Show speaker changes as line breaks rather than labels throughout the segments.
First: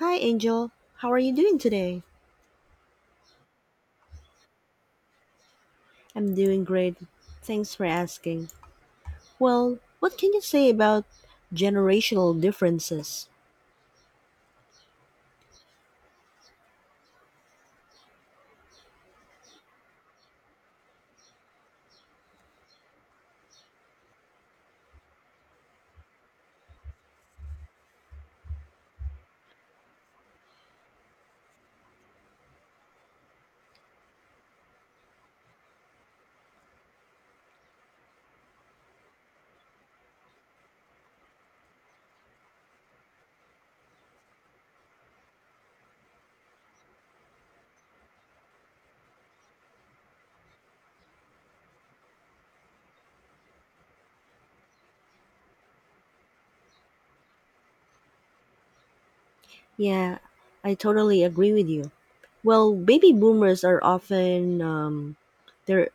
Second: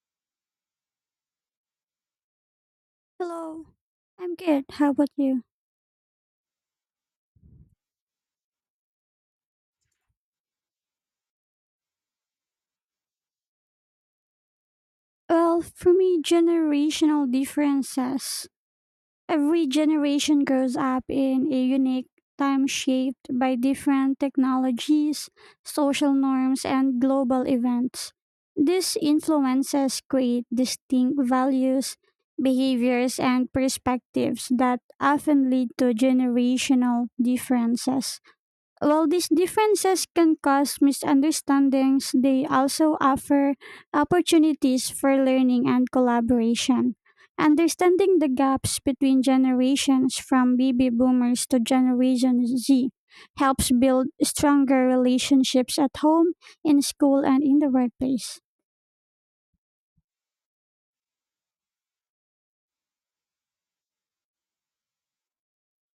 Hi, Angel. How are you doing today?
Hello. I'm good. How about you?
I'm doing great. Thanks for asking. Well, what can you say about generational differences?
Well, for me, generational differences. Every generation grows up in a unique time shaped by different technologies, social norms, and global events. These influences create distinct values, behaviors, and perspectives that often lead to generational differences. While these differences can cause misunderstandings, they also offer opportunities for learning and collaboration. Understanding the gaps between generations from baby boomers to Generation Z helps build stronger relationships at home, in school, and in the workplace.
Yeah, I totally agree with you. Well, baby boomers are often they're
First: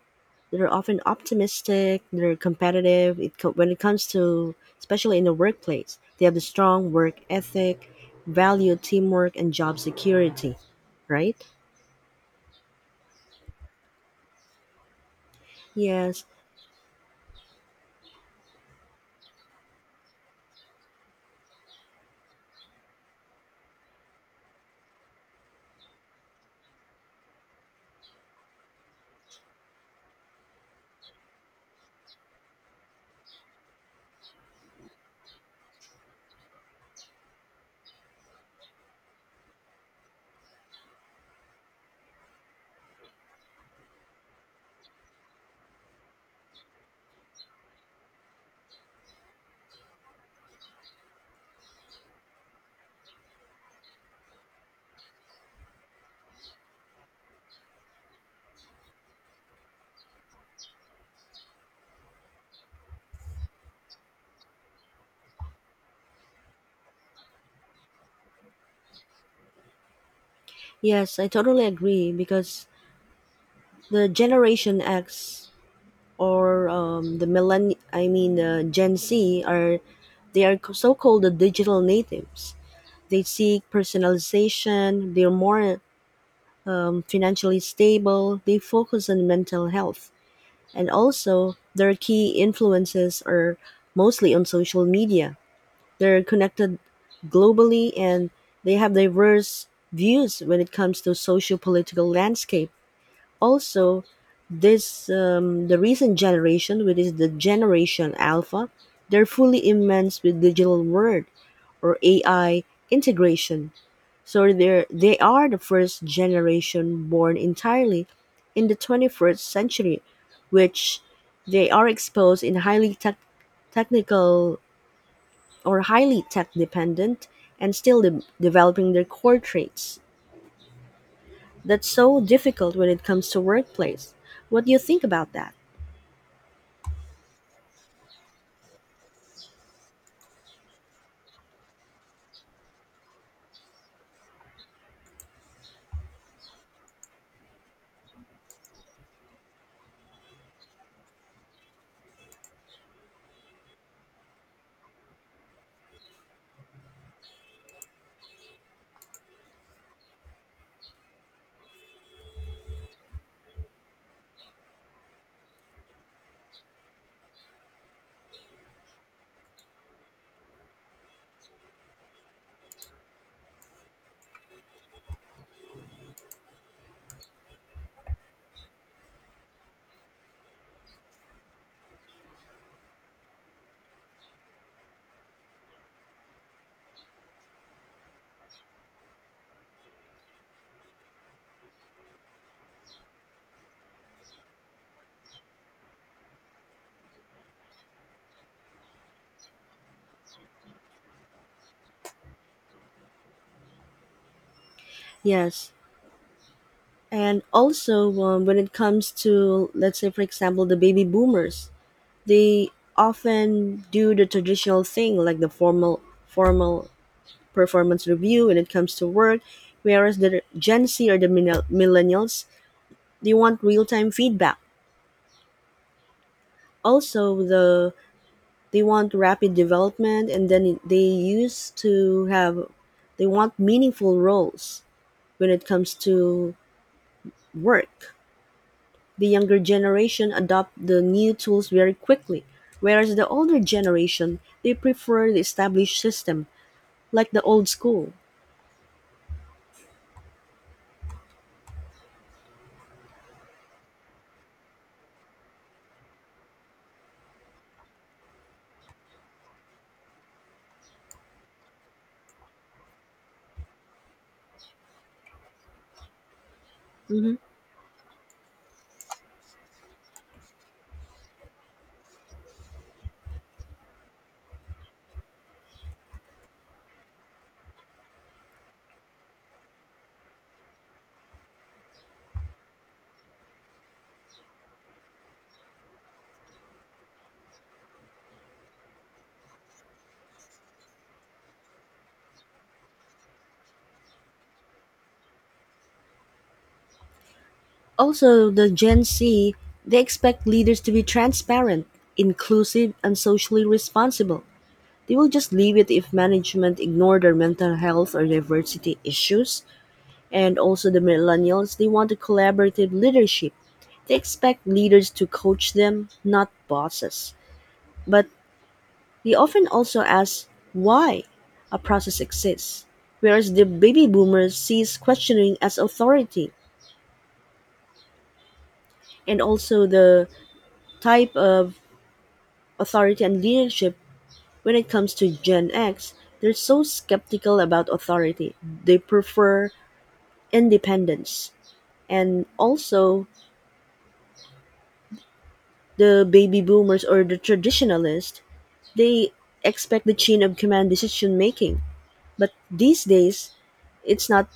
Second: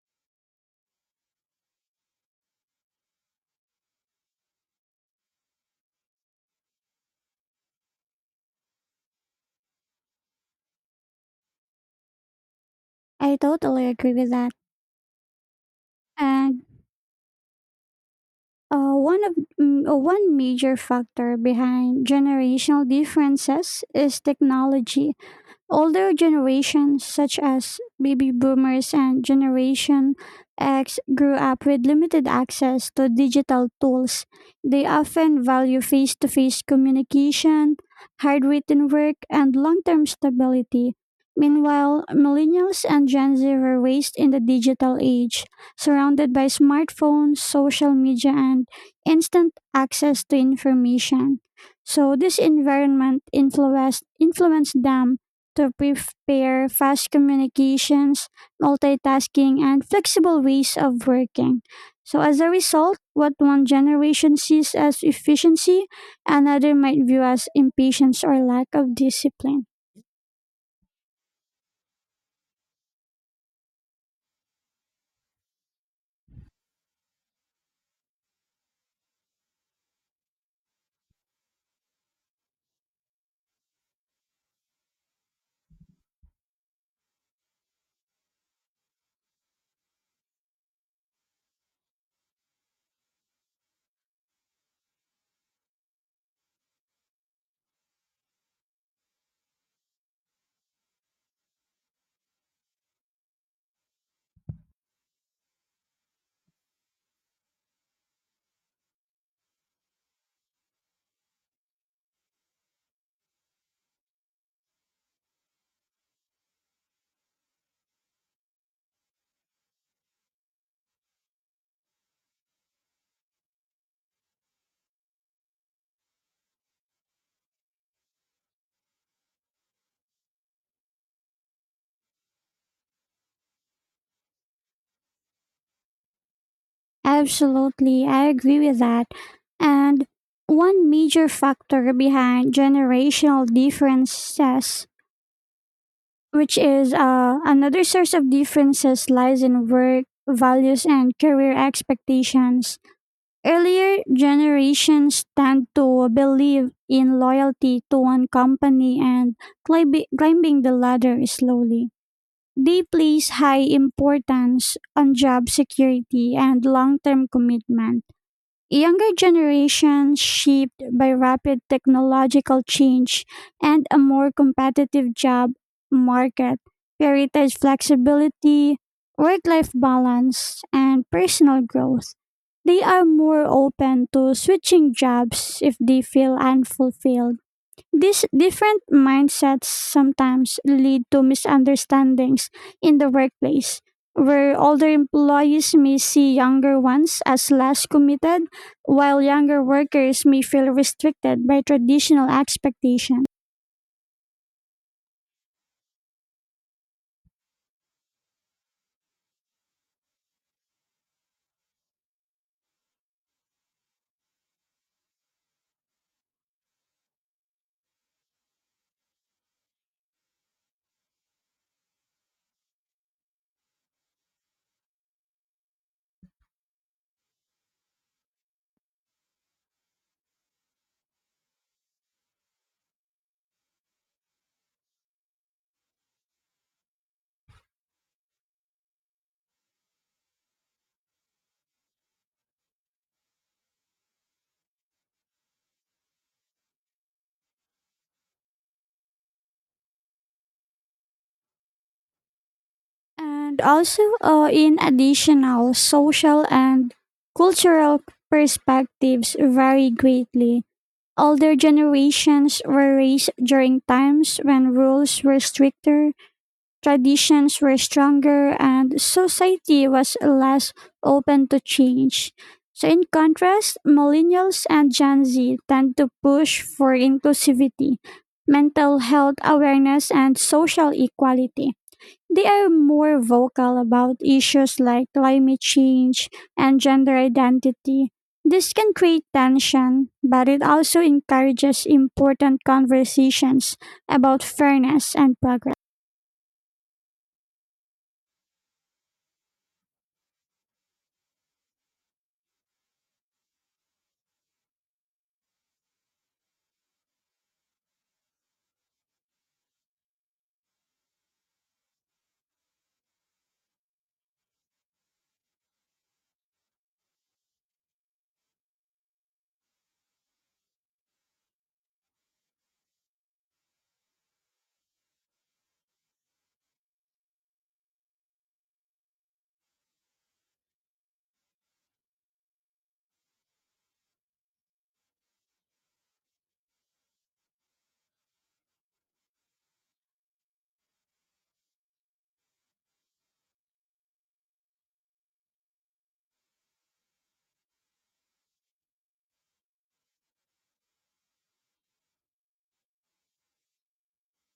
they're often optimistic. They're competitive. When it comes to especially in the workplace, they have a strong work ethic, value teamwork, and job security, right?
I totally agree with that.
Yes,
And one of one major factor behind generational differences is technology. Older generations, such as baby boomers and Generation X, grew up with limited access to digital tools. They often value face to face communication, handwritten work, and long term stability. Meanwhile, millennials and Gen Z were raised in the digital age, surrounded by smartphones, social media, and instant access to information. So, this environment influenced them to prepare fast communications, multitasking, and flexible ways of working. So, as a result, what one generation sees as efficiency, another might view as impatience or lack of discipline.
yes, I totally agree because the Generation X or the millenn I mean the Gen Z are they are so called the digital natives. They seek personalization. They're more financially stable. They focus on mental health, and also their key influences are mostly on social media. They're connected globally, and they have diverse views when it comes to socio-political landscape. Also, this the recent generation, which is the generation alpha, they're fully immersed with digital world or ai integration. So they are the first generation born entirely in the 21st century, which they are exposed in highly tech technical or highly tech dependent, and still developing their core traits. That's so difficult when it comes to workplace. What do you think about that?
Absolutely, I agree with that. And one major factor behind generational differences, which is another source of differences, lies in work values and career expectations. Earlier generations tend to believe in loyalty to one company and climbing the ladder slowly. They place high importance on job security and long term commitment. Younger generations shaped by rapid technological change and a more competitive job market prioritize flexibility, work life balance, and personal growth. They are more open to switching jobs if they feel unfulfilled. These different mindsets sometimes lead to misunderstandings in the workplace, where older employees may see younger ones as less committed, while younger workers may feel restricted by traditional expectations.
Yes. And also, when it comes to, let's say, for example, the baby boomers, they often do the traditional thing like the formal performance review when it comes to work, whereas the Gen Z or the millennials, they want real time feedback. Also, they want rapid development, and then they used to have, they want meaningful roles when it comes to work. The younger generation adopt the new tools very quickly, whereas the older generation they prefer the established system, like the old school.
And also, in additional social and cultural perspectives vary greatly. Older generations were raised during times when rules were stricter,
Mhm.
traditions were stronger, and society was less open to change. So, in contrast, millennials and Gen Z tend to push for inclusivity, mental health awareness, and social equality. They are more vocal about issues like climate change and gender identity. This can create tension, but it also encourages important conversations about fairness and progress.
Also, the Gen Z they expect leaders to be transparent, inclusive, and socially responsible. They will just leave it if management ignore their mental health or diversity issues. And also, the millennials they want a collaborative leadership. They expect leaders to coach them, not bosses. But we often also ask why a process exists, whereas the baby boomers sees questioning as authority, and also the type of authority and leadership when it comes to Gen X. They're so skeptical about authority. They prefer independence. And also, the baby boomers or the traditionalists, they expect the chain of command decision making. But these days, it's not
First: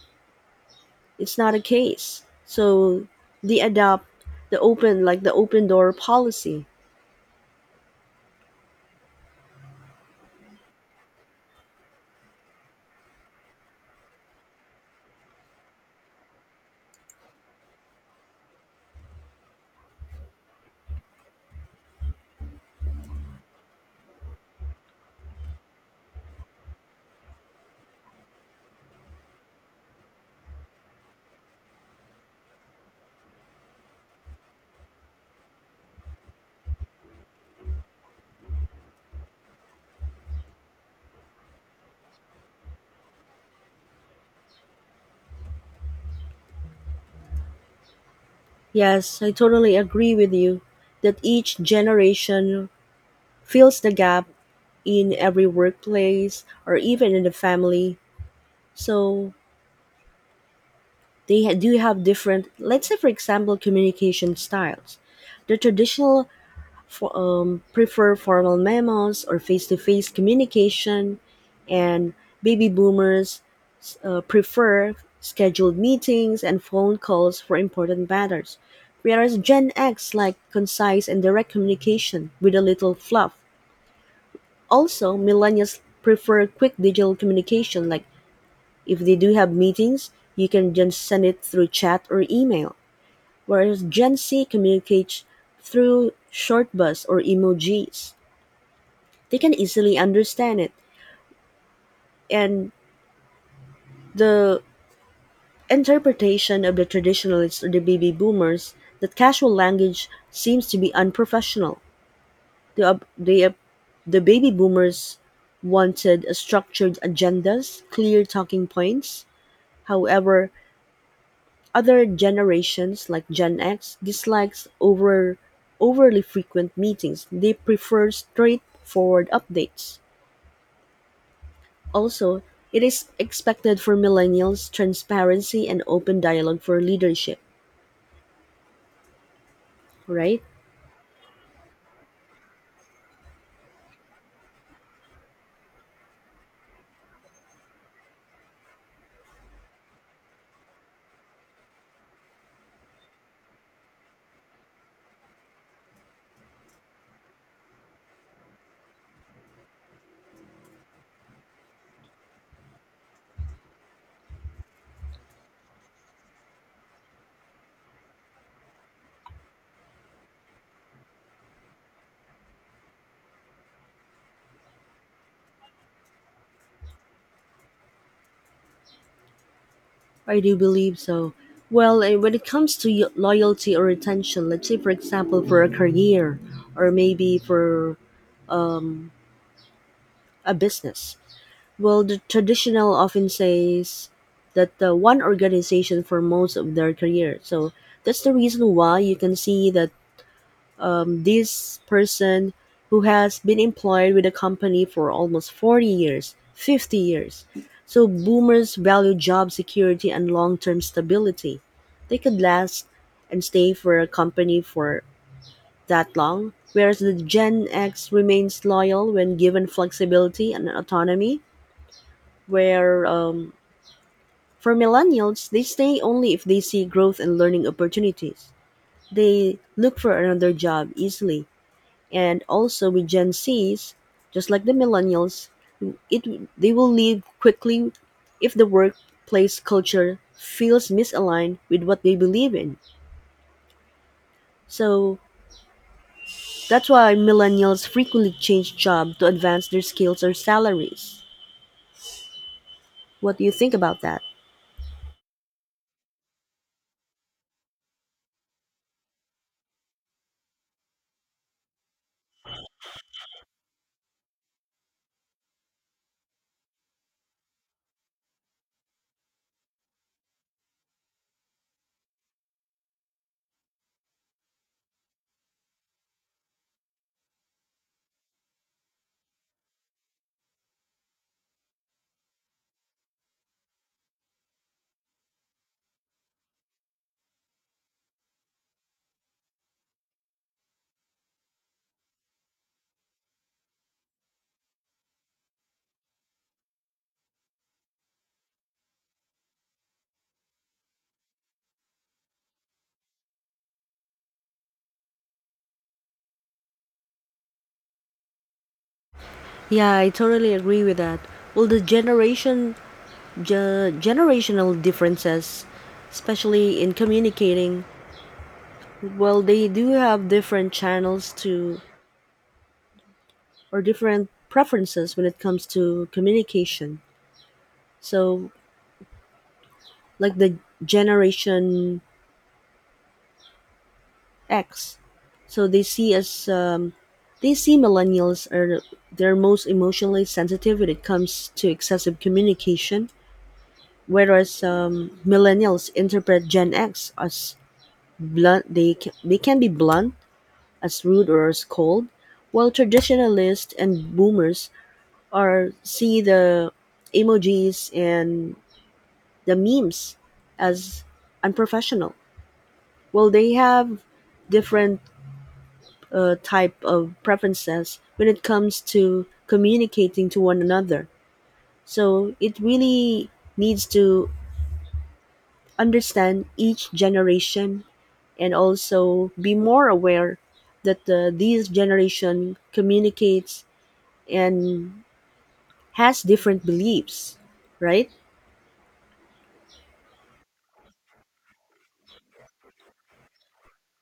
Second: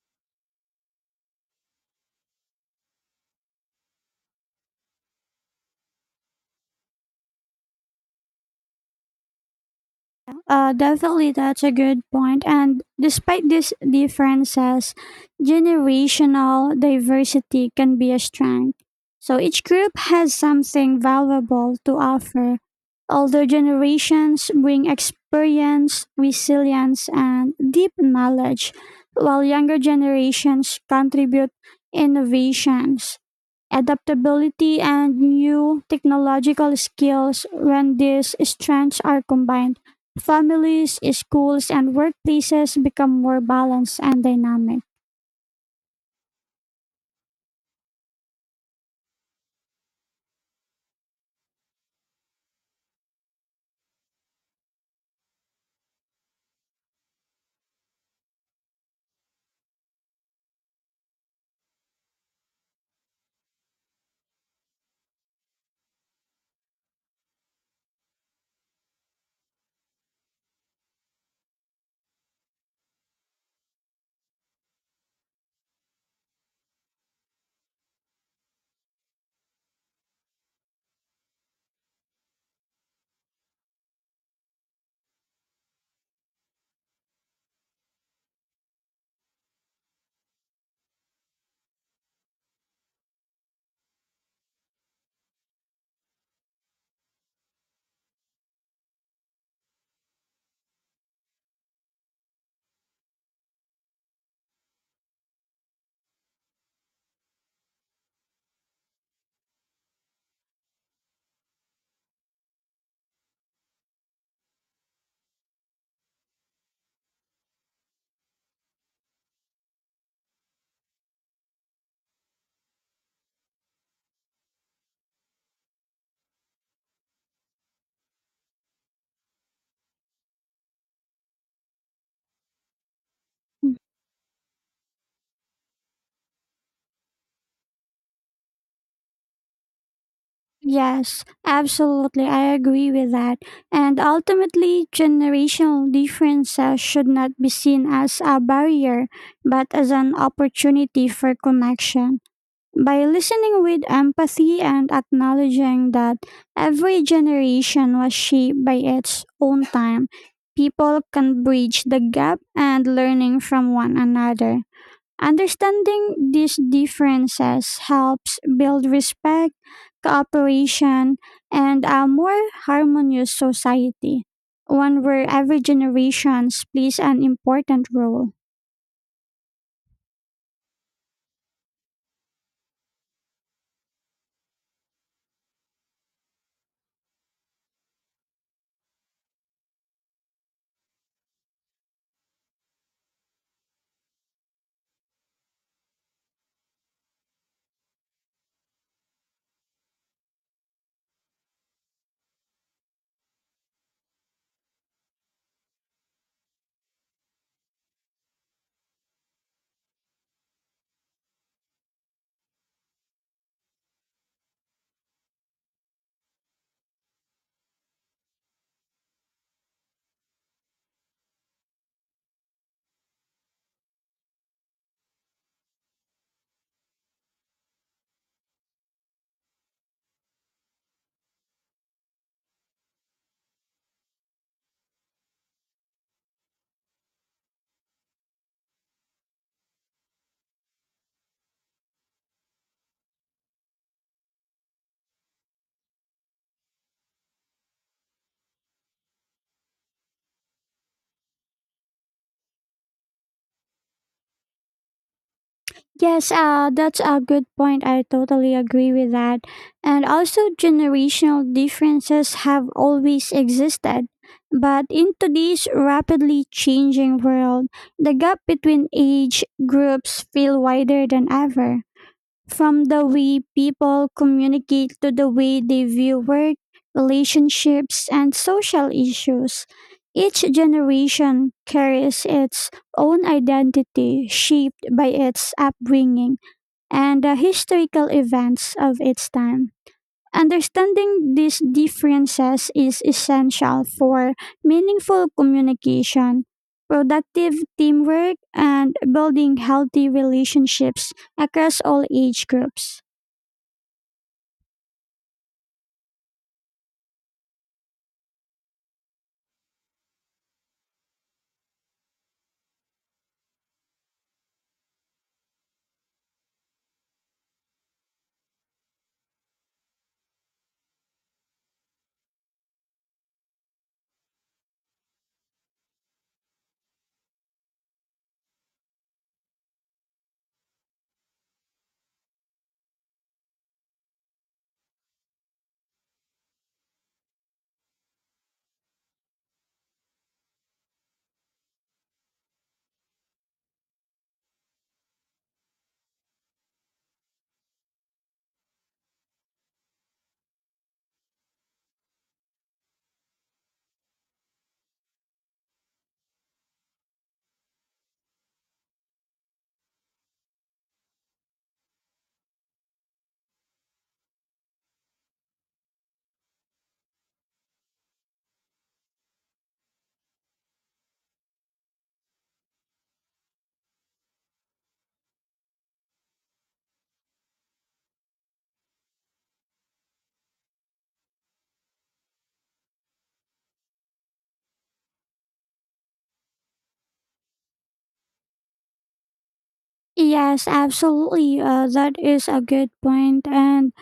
it's not a case. So they adopt the open, like the open door policy.
Definitely, that's a good point. And despite these differences, generational diversity can be a strength. So each group has something valuable to offer. Older generations bring experience, resilience, and deep knowledge, while younger generations contribute innovations, adaptability, and new technological skills when these strengths are combined. Families, schools, and workplaces become more balanced and dynamic.
Yes, I totally agree with you that each generation fills the gap in every workplace or even in the family. So do have different, let's say, for example, communication styles. The traditional prefer formal memos or face to face communication, and baby boomers prefer scheduled meetings and phone calls for important matters, whereas Gen X like concise and direct communication with a little fluff. Also, millennials prefer quick digital communication, like if they do have meetings, you can just send it through chat or email, whereas Gen Z communicates through short bus or emojis. They can easily understand it, and the interpretation of the traditionalists or the baby boomers that casual language seems to be unprofessional. The, ob- the, ob- the baby boomers wanted a structured agendas, clear talking points. However, other generations like Gen X dislikes overly frequent meetings. They prefer straightforward updates. Also, it is expected for millennials transparency and open dialogue for leadership, right?
Yes, absolutely. I agree with that. And ultimately, generational differences should not be seen as a barrier, but as an opportunity for connection. By listening with empathy and acknowledging that every generation was shaped by its own time, people can bridge the gap and learning from one another. Understanding these differences helps build respect, cooperation, and a more harmonious society, one where every generation plays an important role.
I do believe so. Well, when it comes to loyalty or retention, let's say, for example, for a career or maybe for a business, well, the traditional often says that one organization for most of their career. So that's the reason why you can see that this person who has been employed with a company for almost 40 years, 50 years. So boomers value job security and long-term stability. They could last and stay for a company for that long, whereas the Gen X remains loyal when given flexibility and autonomy, where for millennials, they stay only if they see growth and learning opportunities. They look for another job easily, and also with Gen Zs, just like the millennials, it they will leave quickly if the workplace culture feels misaligned with what they believe in. So that's why millennials frequently change job to advance their skills or salaries. What do you think about that?
Yes, that's a good point. I totally agree with that. And also, generational differences have always existed. But in today's rapidly changing world, the gap between age groups feel wider than ever. From the way people communicate to the way they view work, relationships, and social issues, each generation carries its own identity shaped by its upbringing and the historical events of its time. Understanding these differences is essential for meaningful communication, productive teamwork, and building healthy relationships across all age groups.
Yeah, I totally agree with that. Well, the generational differences, especially in communicating, well, they do have different channels to or different preferences when it comes to communication. So, like the Generation X, so they see as they see millennials are they're most emotionally sensitive when it comes to excessive communication, whereas millennials interpret Gen X as blunt. They can be blunt, as rude or as cold, while traditionalists and boomers are see the emojis and the memes as unprofessional. Well, they have different type of preferences when it comes to communicating to one another. So it really needs to understand each generation and also be more aware that these generation communicates and has different beliefs, right?
Yes, absolutely. That is a good point. And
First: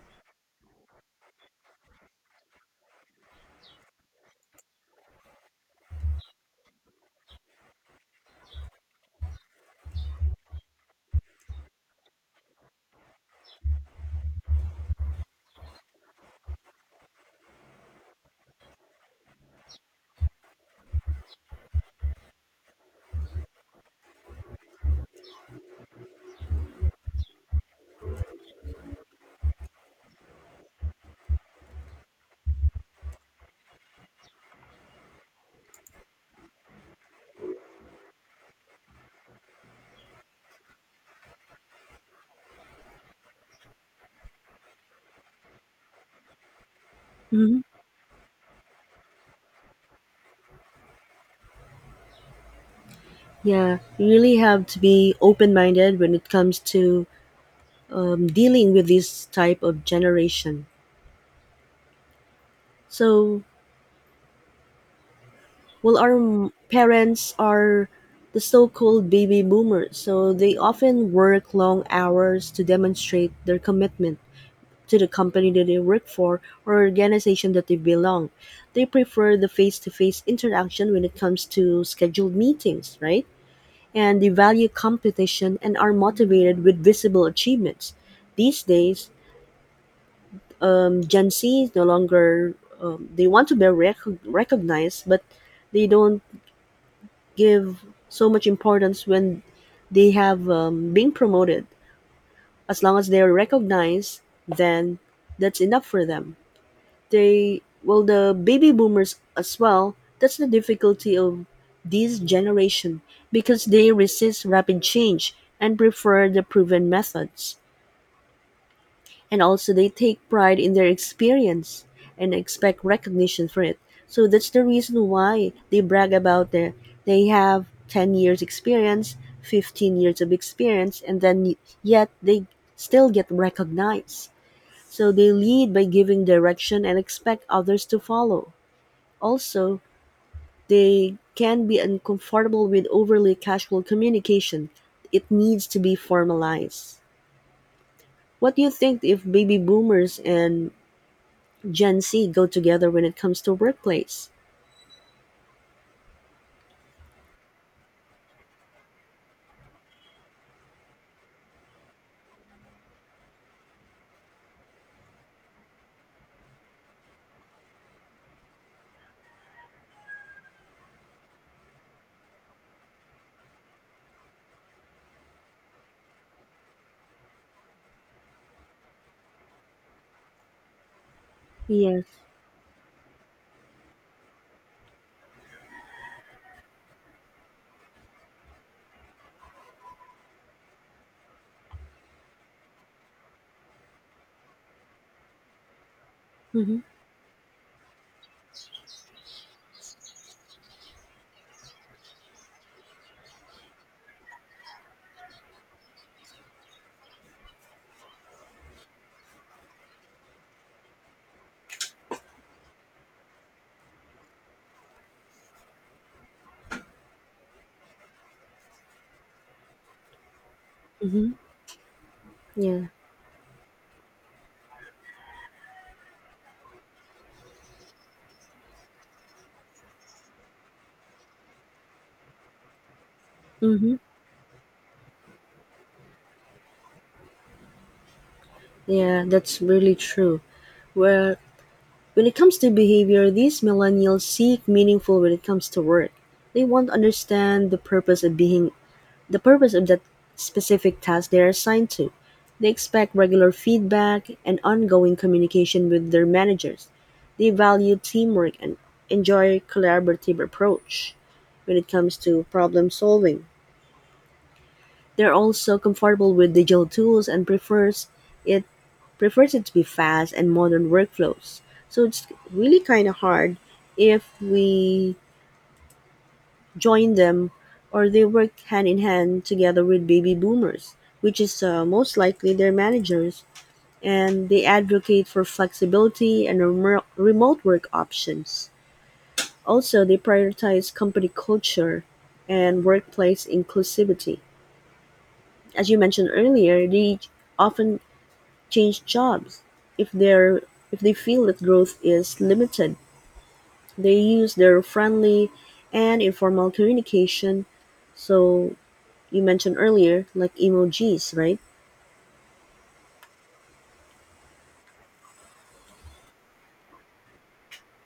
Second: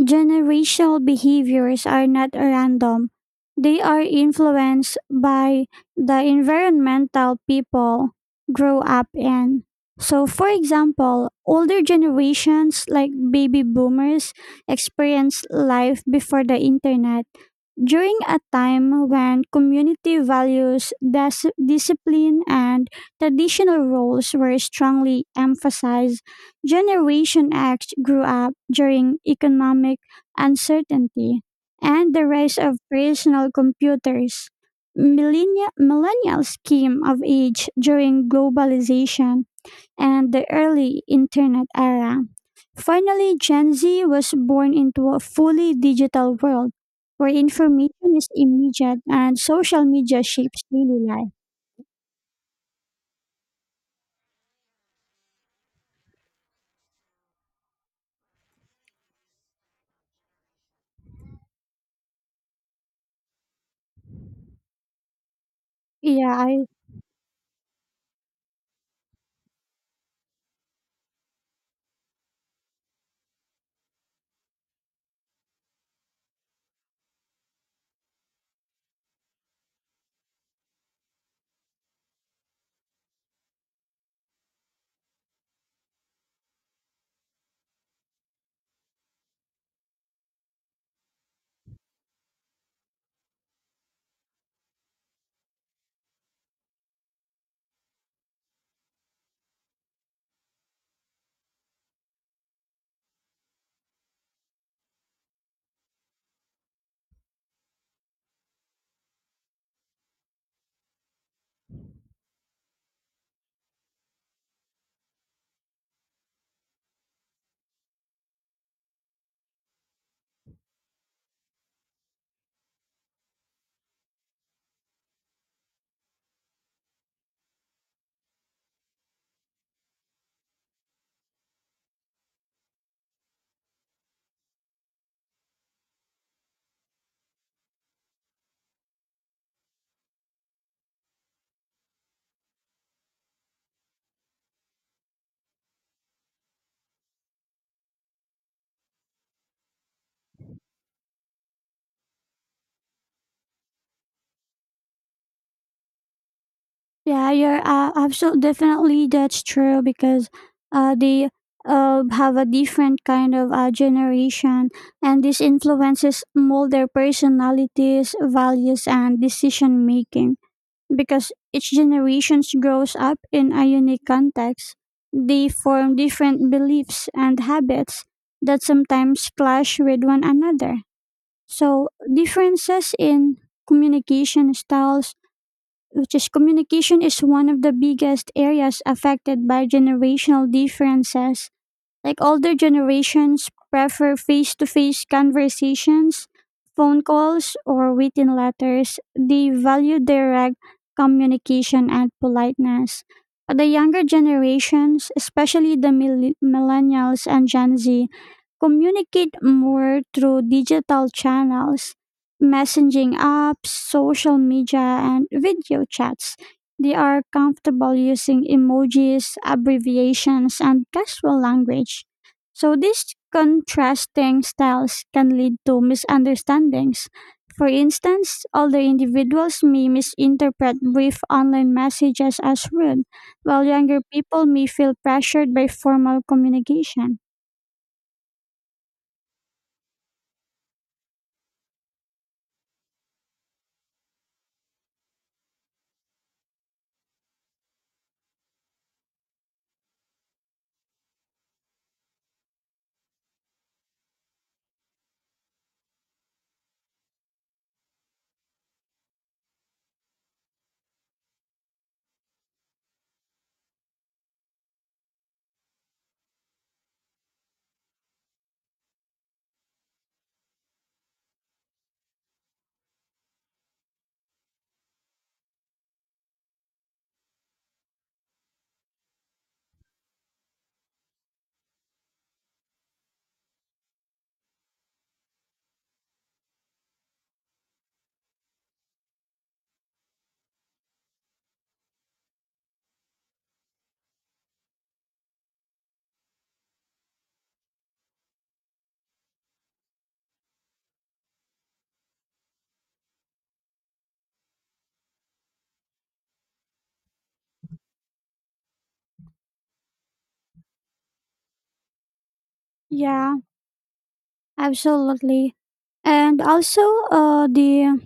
generational behaviors are not random, they are influenced by the environmental people grow up in. So, for example, older generations like baby boomers experience life before the internet during a time when community values, discipline, and traditional roles were strongly emphasized. Generation X grew up during economic uncertainty and the rise of personal computers. Millennials came of age during globalization and the early internet era. Finally, Gen Z was born into a fully digital world where
Hmm.
information is immediate and social media shapes daily life.
Yeah, you really have to be open minded when it comes to dealing with this type of generation. So, well, our
Yeah, I,
parents are the so-called baby boomers, so they often work long hours to demonstrate their commitment to the company that they work for or organization that they belong. They prefer the face-to-face interaction when it comes to scheduled meetings, right? And they value competition and are motivated with visible achievements. These days, Gen Z no longer they want to be recognized, but they don't give so much importance when they have been promoted. As long as they are recognized, then that's enough for them. They well, the baby boomers as well. That's the difficulty of this generation because they resist rapid change and prefer the proven methods, and also they take pride in their experience and expect recognition for it. So that's the reason why they brag about their they have 10 years experience, 15 years of experience, and then yet they still get recognized. So they lead by giving direction and expect others to follow. Also, they can be uncomfortable with overly casual communication. It needs to be formalized. What do you think if baby boomers and Gen Z go together when it comes to workplace?
yeah, you're absolutely, definitely that's true because they have a different kind of generation, and this influences mold their personalities, values, and decision making. Because each generation grows up in a unique context. They form different beliefs and habits that sometimes clash with one another. So,
Yes.
differences in communication styles, which is communication, is one of the biggest areas affected by generational differences, like older generations prefer face to face conversations,
Mm-hmm.
phone calls, or written letters. They value direct communication and politeness. The younger generations, especially the millennials and Gen Z, communicate more through digital channels, messaging apps, social media, and video chats. They are comfortable using emojis, abbreviations, and
Mm-hmm.
casual language. So
Yeah.
these contrasting styles can lead to misunderstandings. For instance, older individuals may misinterpret brief online messages as rude, while
Mm-hmm.
younger people may feel pressured by formal communication.
Yeah, that's really true. Where when it comes to behavior, these millennials seek meaningful when it comes to work. They want to understand the purpose of that specific task they are assigned to. They expect regular feedback and ongoing communication with their managers. They value teamwork and enjoy collaborative approach when it comes to problem solving. They're also comfortable with digital tools and it prefers it to be fast and modern workflows. So it's really kind of hard if we join them or they work hand in hand together with baby boomers, which is most likely their managers, and they advocate for flexibility and remote work options. Also, they prioritize company culture and workplace inclusivity. As you mentioned earlier, they often change jobs. If they're if they feel that growth is limited, they use their friendly and informal communication. So you mentioned earlier, like emojis, right?
Yeah, absolutely. And also, the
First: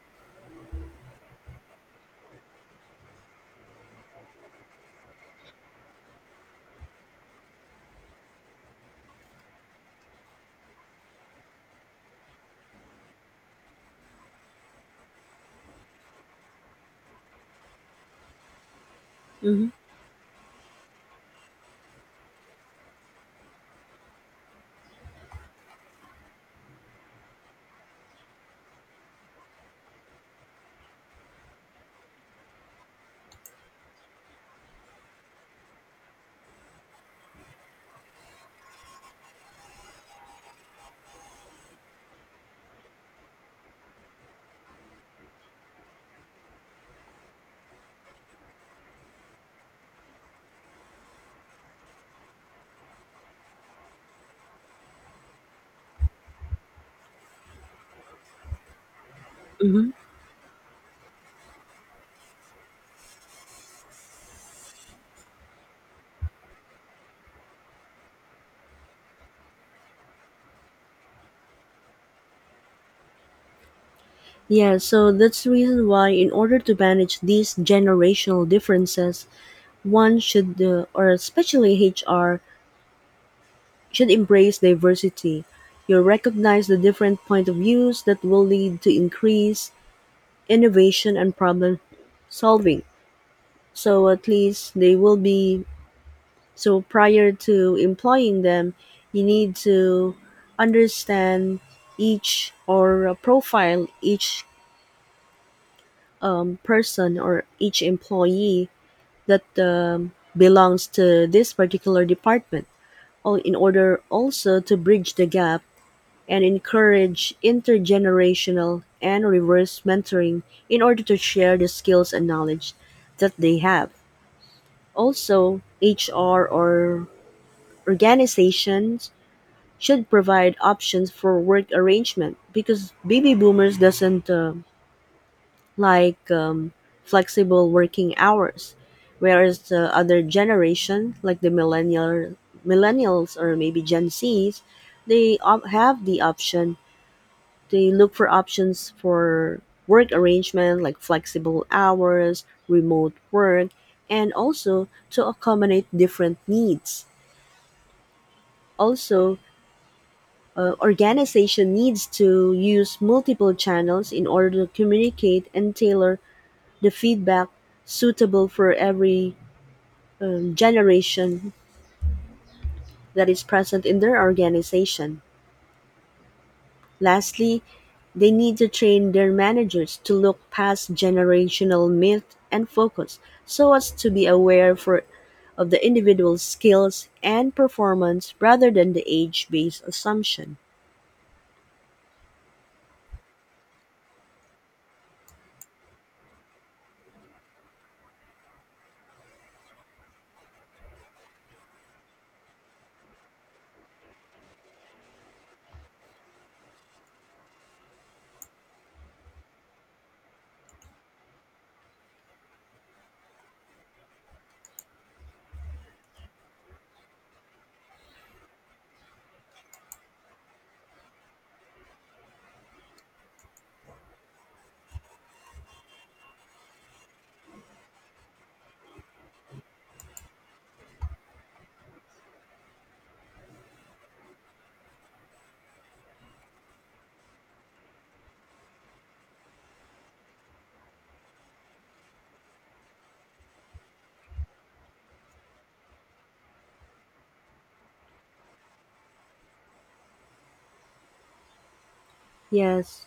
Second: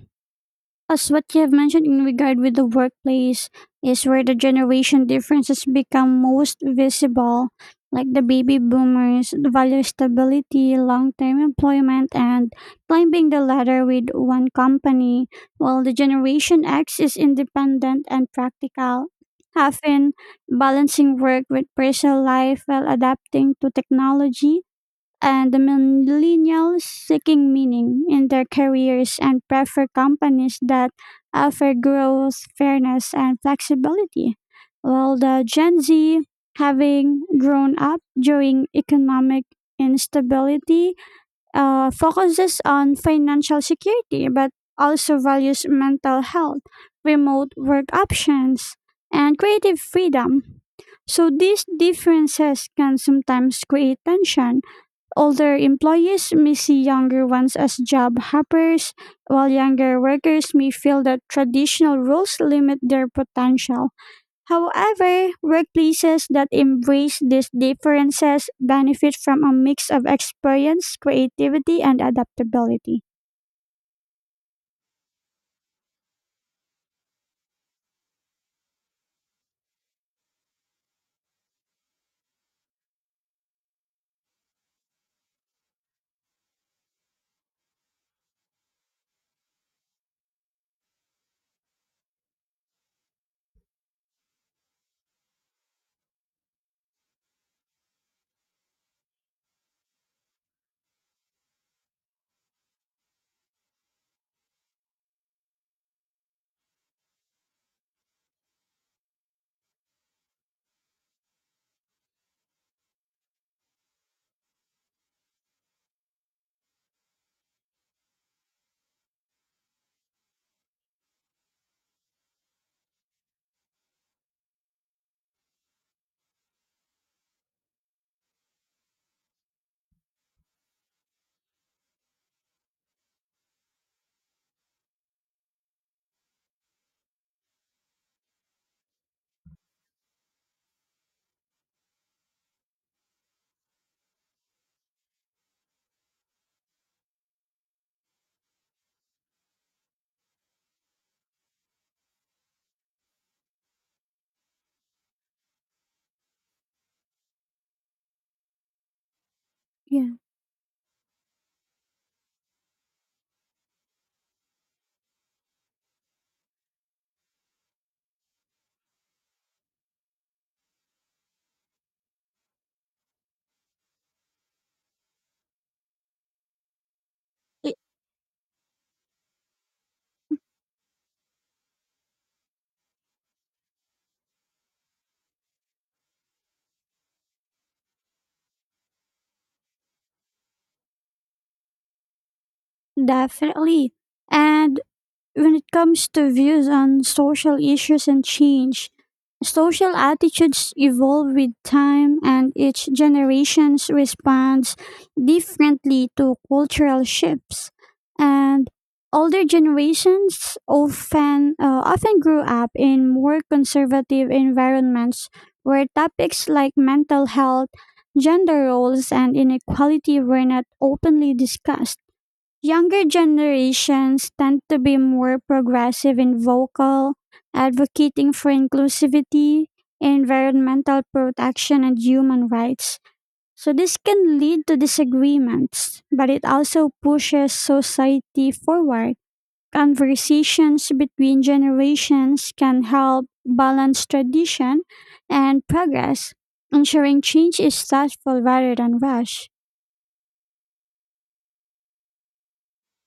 as what you have mentioned in regard with the workplace is where the generation differences become most visible, like the baby boomers value stability, long-term employment, and climbing the ladder with one company, while the generation X is independent and practical,
Mm-hmm.
often balancing work with personal life while adapting to technology, and the millennials seeking meaning in their careers and prefer companies that offer growth, fairness, and flexibility. While the Gen Z, having grown up during economic instability, focuses on financial security but also values mental health, remote work options, and creative freedom. So these differences can sometimes create tension. Older employees may see younger ones as job hoppers, while
Mm-hmm.
younger workers may feel that traditional roles limit their potential. However, workplaces that embrace these differences benefit from a mix of experience, creativity, and adaptability.
Yeah, so that's the reason why, in order to manage these generational differences, one should, or especially HR, should embrace diversity. You recognize the different point of views that will lead to increase innovation and problem solving. So at least they will be. So prior to employing them, you need to understand each or profile each person or each employee that belongs to this particular department. All in order also to bridge the gap and encourage intergenerational and reverse mentoring in order to share the skills and knowledge that they have. Also, HR or organizations should provide options for work arrangement because baby boomers doesn't like flexible working hours, whereas the other generation like the millennials or maybe gen z's, have the option. They look for options for work arrangement like flexible hours, remote work, and also to accommodate different needs. Also,
Yeah.
organization needs to use multiple channels in order to communicate and tailor the feedback suitable for every generation that is present in their organization. Lastly,
It-
they need to train their managers to look past generational myth and focus so as to be aware for of the individual's skills and performance rather than the age-based assumption.
Definitely. And when it comes to views on social issues and change, social attitudes evolve with time and each generation responds differently to cultural shifts. And older generations often grew up in more conservative environments where topics like mental health, gender roles, and inequality were not openly discussed. Younger generations tend to be more progressive and vocal, advocating for inclusivity, environmental protection, and human rights. So, this can lead to disagreements, but it also pushes society forward. Conversations between generations can help balance tradition and progress, ensuring change is thoughtful rather than rushed.
Yes,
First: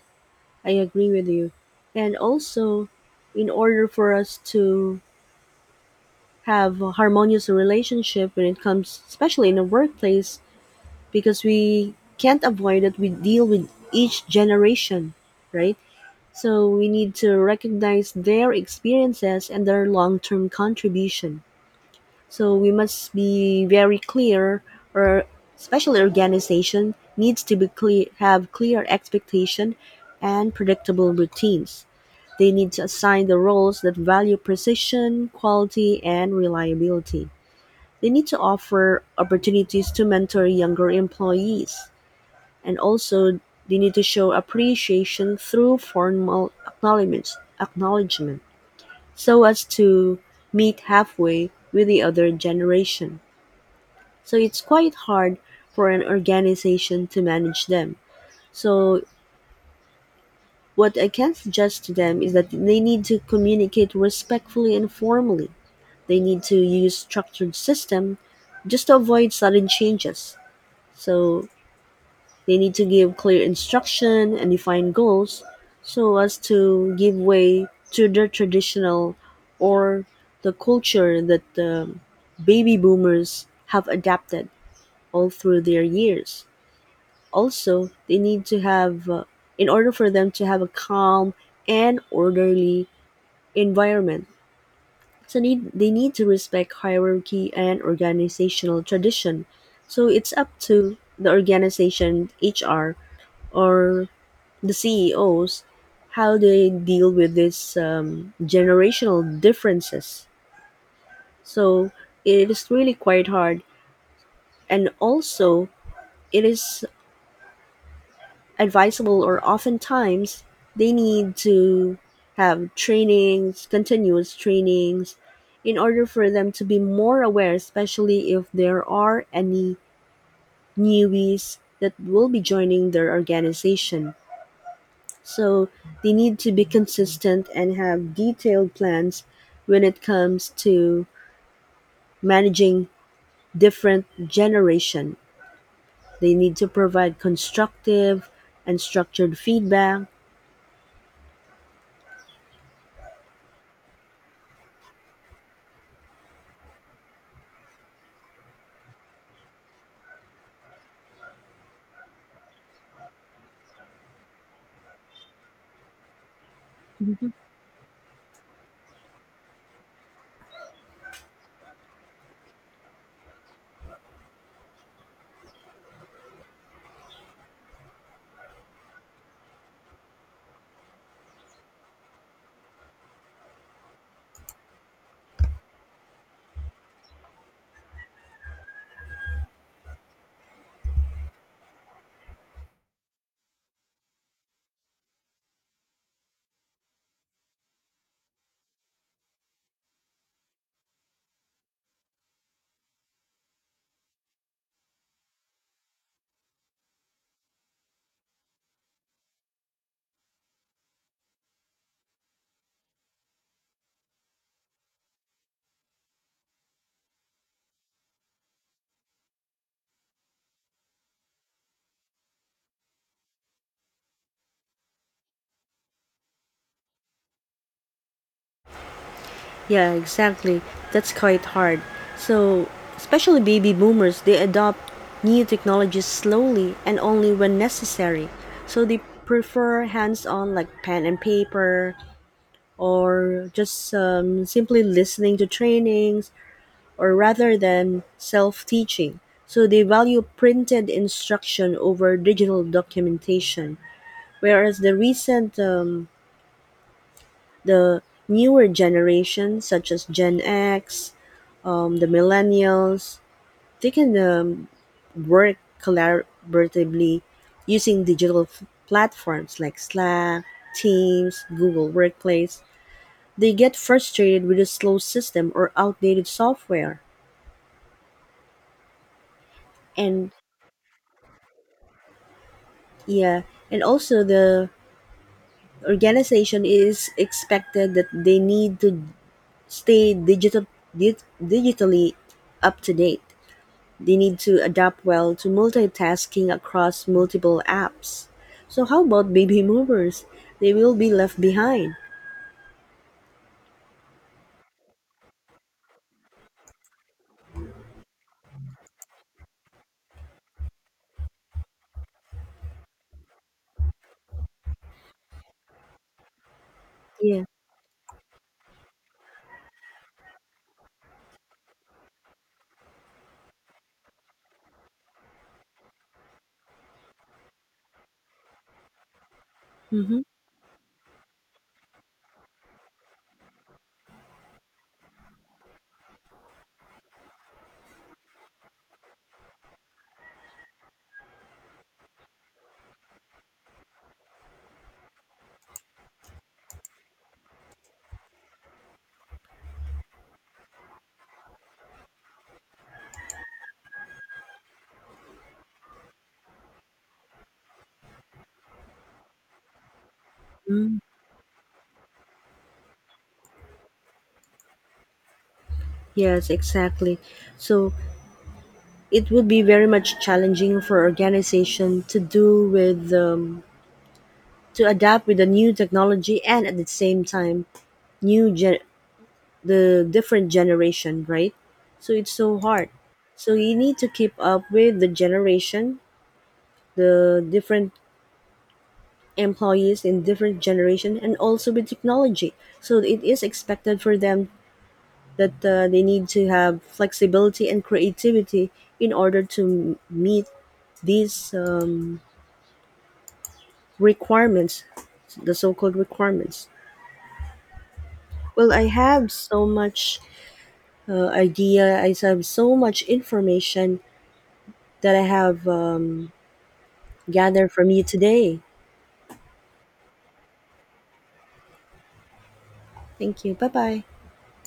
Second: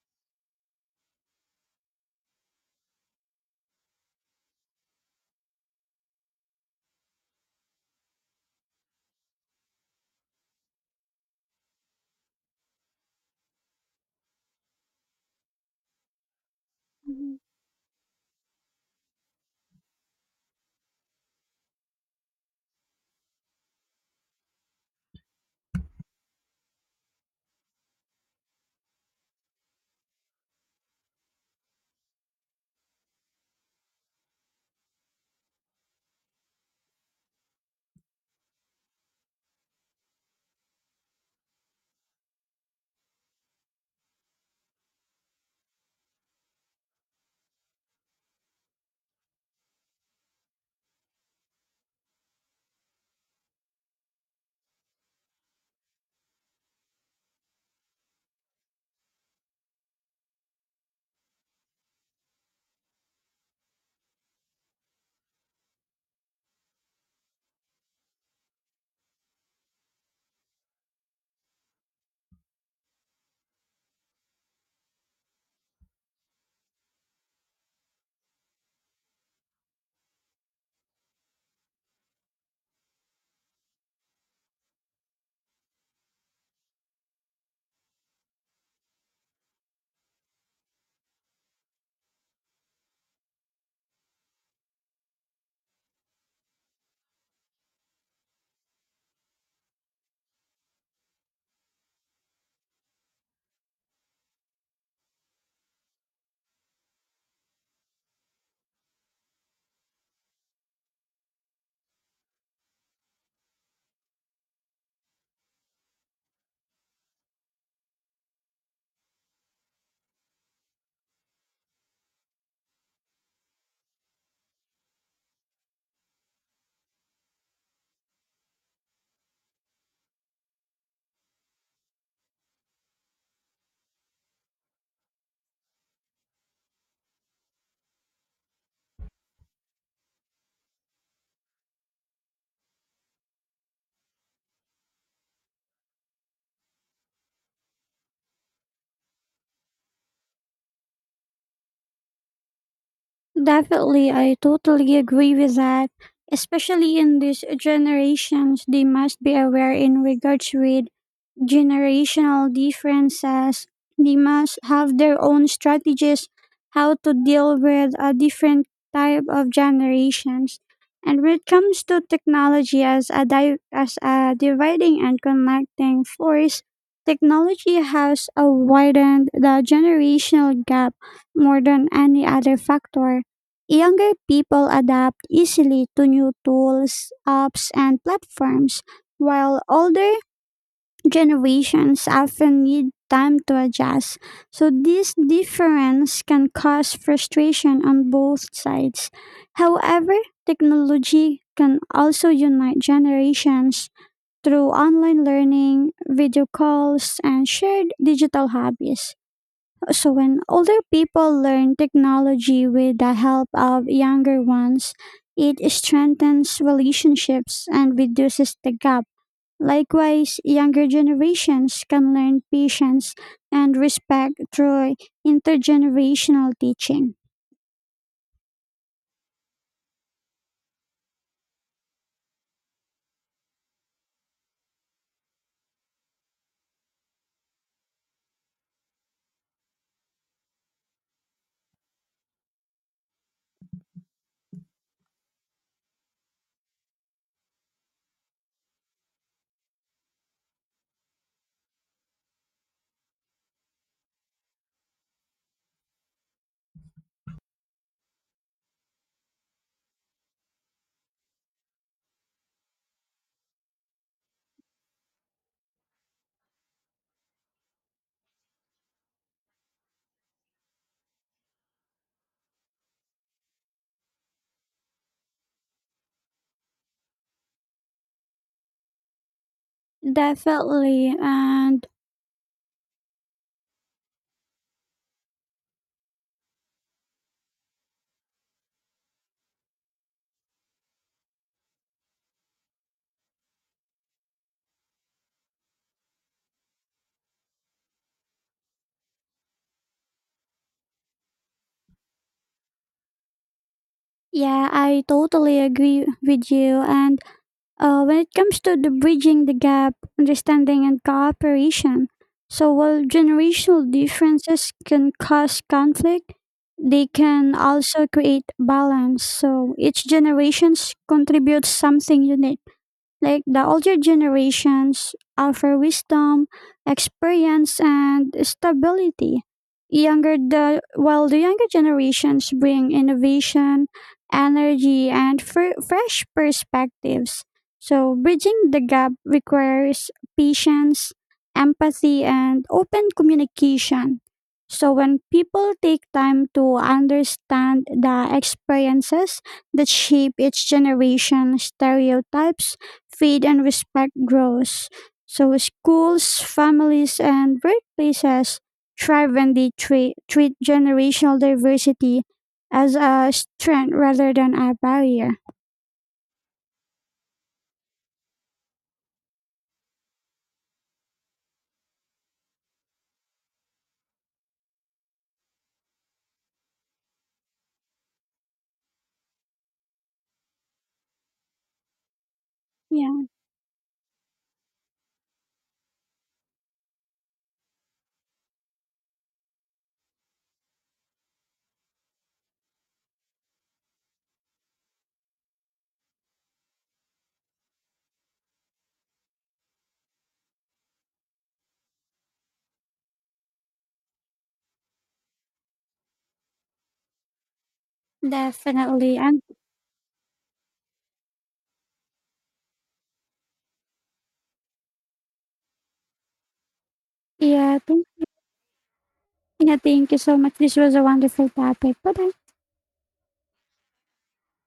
I agree with you. And also, in order for us to have a harmonious relationship when it comes, especially in the workplace, because we can't avoid it, we deal with each generation, right? So we need to recognize their experiences and their long term contribution. So we must be very clear, or especially organization needs to be clear, have clear expectation and predictable routines. They need to assign the roles that value precision, quality, and reliability. They need to offer opportunities to mentor younger employees. And also, they need to show appreciation through formal acknowledgments, acknowledgement so as to meet halfway with the other generation. So it's quite hard for an organization to manage them. So, what I can suggest to them is that they need to communicate respectfully and formally. They need to use structured system just to avoid sudden changes. So they need to give clear instruction and define goals so as to give way to their traditional or the culture that the baby boomers have adapted all through their years. Also, they need to have, in order for them to have a calm and orderly environment. They need to respect hierarchy and organizational tradition. So it's up to the organization, HR, or the CEOs how they deal with these generational differences. So it is really quite hard. And also, it is advisable or oftentimes they need to have trainings, continuous trainings, in order for them to be more aware, especially if there are any newbies that will be joining their organization. So they need to be consistent and have detailed plans when it comes to managing different generation. They need to provide constructive and structured feedback.
Definitely, I totally agree with that. Especially in these generations, they must be aware in regards with generational differences. They must have their own strategies how to deal with a different type of generations. And when it comes to technology as a as a dividing and connecting force, technology has widened the generational gap more than any other factor. Younger people adapt easily to new tools, apps, and platforms, while older generations often need time to adjust, so this difference can cause frustration on both sides. However, technology can also unite generations through online learning, video calls, and shared digital hobbies. So, when older people learn technology with the help of younger ones, it strengthens relationships and reduces the gap. Likewise, younger generations can learn patience and respect through intergenerational teaching.
Yeah, exactly. That's quite hard. So, especially baby boomers, they adopt new technologies slowly and only when necessary. So, they prefer hands on, like pen and paper, or just simply listening to trainings, or rather than self teaching. So, they value printed instruction over digital documentation. Whereas the recent, the newer generation, such as Gen X, the millennials, they can work collaboratively using digital platforms like Slack, Teams, Google Workplace. They get frustrated with a slow system or outdated software. And
Definitely. And
yeah, and also the organization is expected that they need to stay digital, digitally up to date. They need to adapt well to multitasking across multiple apps. So how about baby movers? They will be left behind.
yeah, I totally agree with you. And when it comes to the bridging the gap, understanding and cooperation, so while generational differences can cause conflict, they
Yeah.
can also create balance. So each generation contributes something unique. Like the older generations offer wisdom, experience, and stability.
Mm-hmm.
Younger the while the younger generations bring innovation, energy, and fresh perspectives. So bridging the gap requires patience, empathy, and open communication. So when people take time to understand the experiences that shape each generation's stereotypes, faith and respect grows. So schools, families, and workplaces thrive when they treat
Mm,
generational diversity as a strength rather than a barrier.
yes, exactly. So it would be very much challenging for organization to do with to adapt with the new technology and at the same time new gen- the different generation, right? So it's so hard.
Yeah,
So you need to keep up with the generation, the different employees in different generation and also with technology. So it is expected for them that they need to have flexibility and creativity in order to meet these requirements, the so-called requirements. Well, I
definitely.
have
And
so much idea I have so much information that I have gathered
yeah,
from you
thank,
today.
yeah, thank you so much. This was a wonderful topic. Bye bye.
Thank you. Bye bye.